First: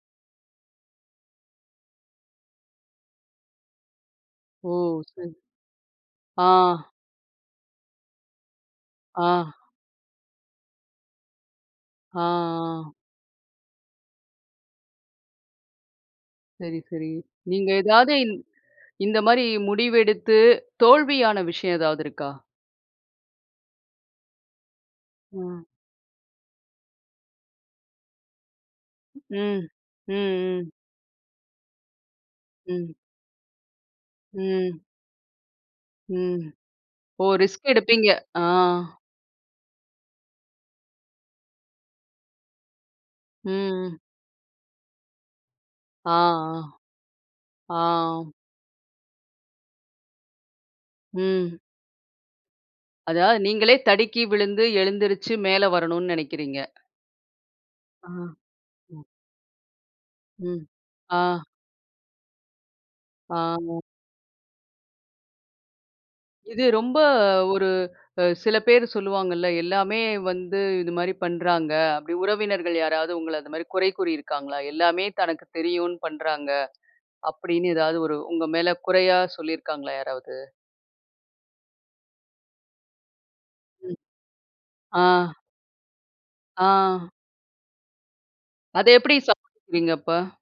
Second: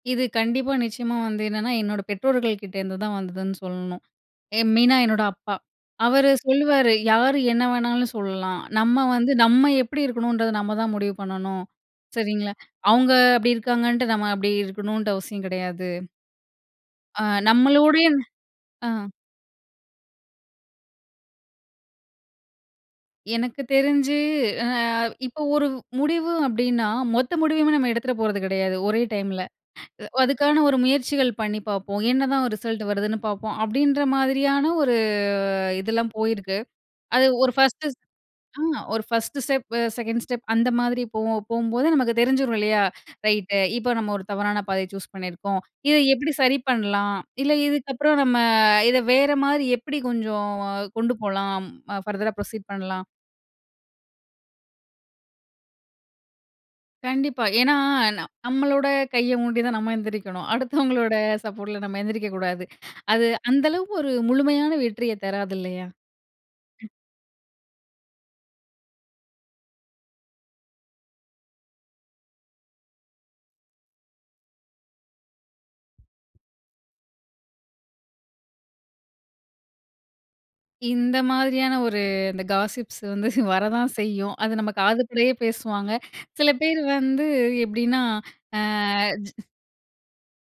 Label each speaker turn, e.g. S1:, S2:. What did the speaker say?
S1: இது கண்டிப்பா, நிச்சயமா வந்து என்னன்னா என்னோட பெற்றோர்கள் கிட்டேருந்துதான் வந்ததுன்னு சொல்லணும். எ மெயினா
S2: ஓஹ்!
S1: என்னோட
S2: சரி.
S1: அப்பா. அவர்
S2: ஆ.
S1: சொல்லுவாரு, யாரு என்ன வேணாலும் சொல்லலாம். நம்ம
S2: ஆ.
S1: வந்து நம்ம எப்படி இருக்கணுன்றது நம்ம தான் முடிவு பண்ணணும்.
S2: ஆ
S1: சரிங்களா?
S2: ஆ.
S1: அவங்க அப்படி இருக்காங்கன்ட்டு நம்ம அப்படி இருக்கணுன்ற அவசியம் கிடையாது.
S2: சரி, சரி.
S1: ஆ
S2: நீங்க
S1: நம்மளூடைய
S2: ஏதாவது
S1: ஆ.
S2: இந்த மாதிரி முடிவெடுத்து தோல்வியான விஷயம் ஏதாவது இருக்கா?
S1: எனக்கு தெரிஞ்சு ஆ இப்போ
S2: ஆ.
S1: ஒரு முடிவு அப்படீன்னா மொத்த முடிவுமே நம்ம எடுத்துற போறது கிடையாது ஒரே டைம்ல.
S2: ம் ம்
S1: அதுக்கான
S2: ம்.
S1: ஒரு முயற்சிகள் பண்ணி பார்ப்போம், என்னதான் ஒரு ரிசல்ட்
S2: ம்.
S1: வருதுன்னு பார்ப்போம், அப்படீன்ற மாதிரியான
S2: ம்.
S1: ஒரு இதெல்லாம்
S2: ம்.
S1: போயிருக்கு. அது
S2: ஓ!
S1: ஒரு
S2: ரிஸ்க்
S1: ஃபர்ஸ்ட்டு
S2: எடுப்பீங்க. ஆ.
S1: ஆ ஒரு 1 ஸ்டெப், 2 ஸ்டெப் அந்த மாதிரி போகும். போகும்போது நமக்கு தெரிஞ்சிரும். இல்லையா? ரைட்டு இப்போ
S2: ம்.
S1: நம்ம ஒரு தவறான பாதைய சூஸ் பண்ணியிருக்கிறோம். இத
S2: ஆ.
S1: எப்படி சரி பண்ணலாம்? இல்ல,
S2: ஆ.
S1: இதுக்கப்புறம்
S2: ஆ.
S1: நம்ம இத வேற மாரி எப்படி கொஞ்சம் கொண்டு
S2: ம்.
S1: போலாம்? பர்தர்ரா புரோசீட் பண்ணலாம்.
S2: அதாவது, நீங்களே தடுக்கி விழுந்து எழுந்திருச்சு மேல வரணும்னு நெனக்கிறீங்க.
S1: கண்டிப்பா. ஏனா,
S2: ஆ.
S1: நம்மளோட
S2: ம்.
S1: கைய ஊண்டிதான் நம்ம எந்திரிக்கணும்.
S2: ம்.
S1: அடுத்தவங்களோட
S2: ஆ.
S1: சப்போர்ட்டில நம்ம எந்திரிக்க கூடாது. அது அந்த
S2: ஆமா.
S1: அளவுக்கு ஒரு முழுமையான வெற்றிய தராது இல்லையா?
S2: இது
S1: ம்.
S2: ரொம்ப, ஒரு சில பேர் சொல்லுவாங்கள்ல, எல்லாமே வந்து இது மாதிரி பண்றாங்க. அப்படி உறவினர்கள் யாராவது உங்கள அந்த மாதிரி குறை கூறி இருக்காங்களா? எல்லாமே தனக்கு தெரியுன்னு பண்றாங்க. அப்படீன்னு, ஏதாவது ஒரு உங்க மேல குறையா சொல்லிருக்காங்களா யாராவது?
S1: இந்த மாதிரியான ஒரு இந்த காஸிப்ஸ் வந்து வர தான்
S2: ம்.
S1: செய்யும். அது நம்ம காது
S2: ஆ.
S1: படையே பேசுவாங்க. சில பேர்
S2: ஆ.
S1: வந்து எப்படின்னா
S2: அத எப்படி
S1: ஆ.
S2: சமாளிக்கிறீங்க அப்ப?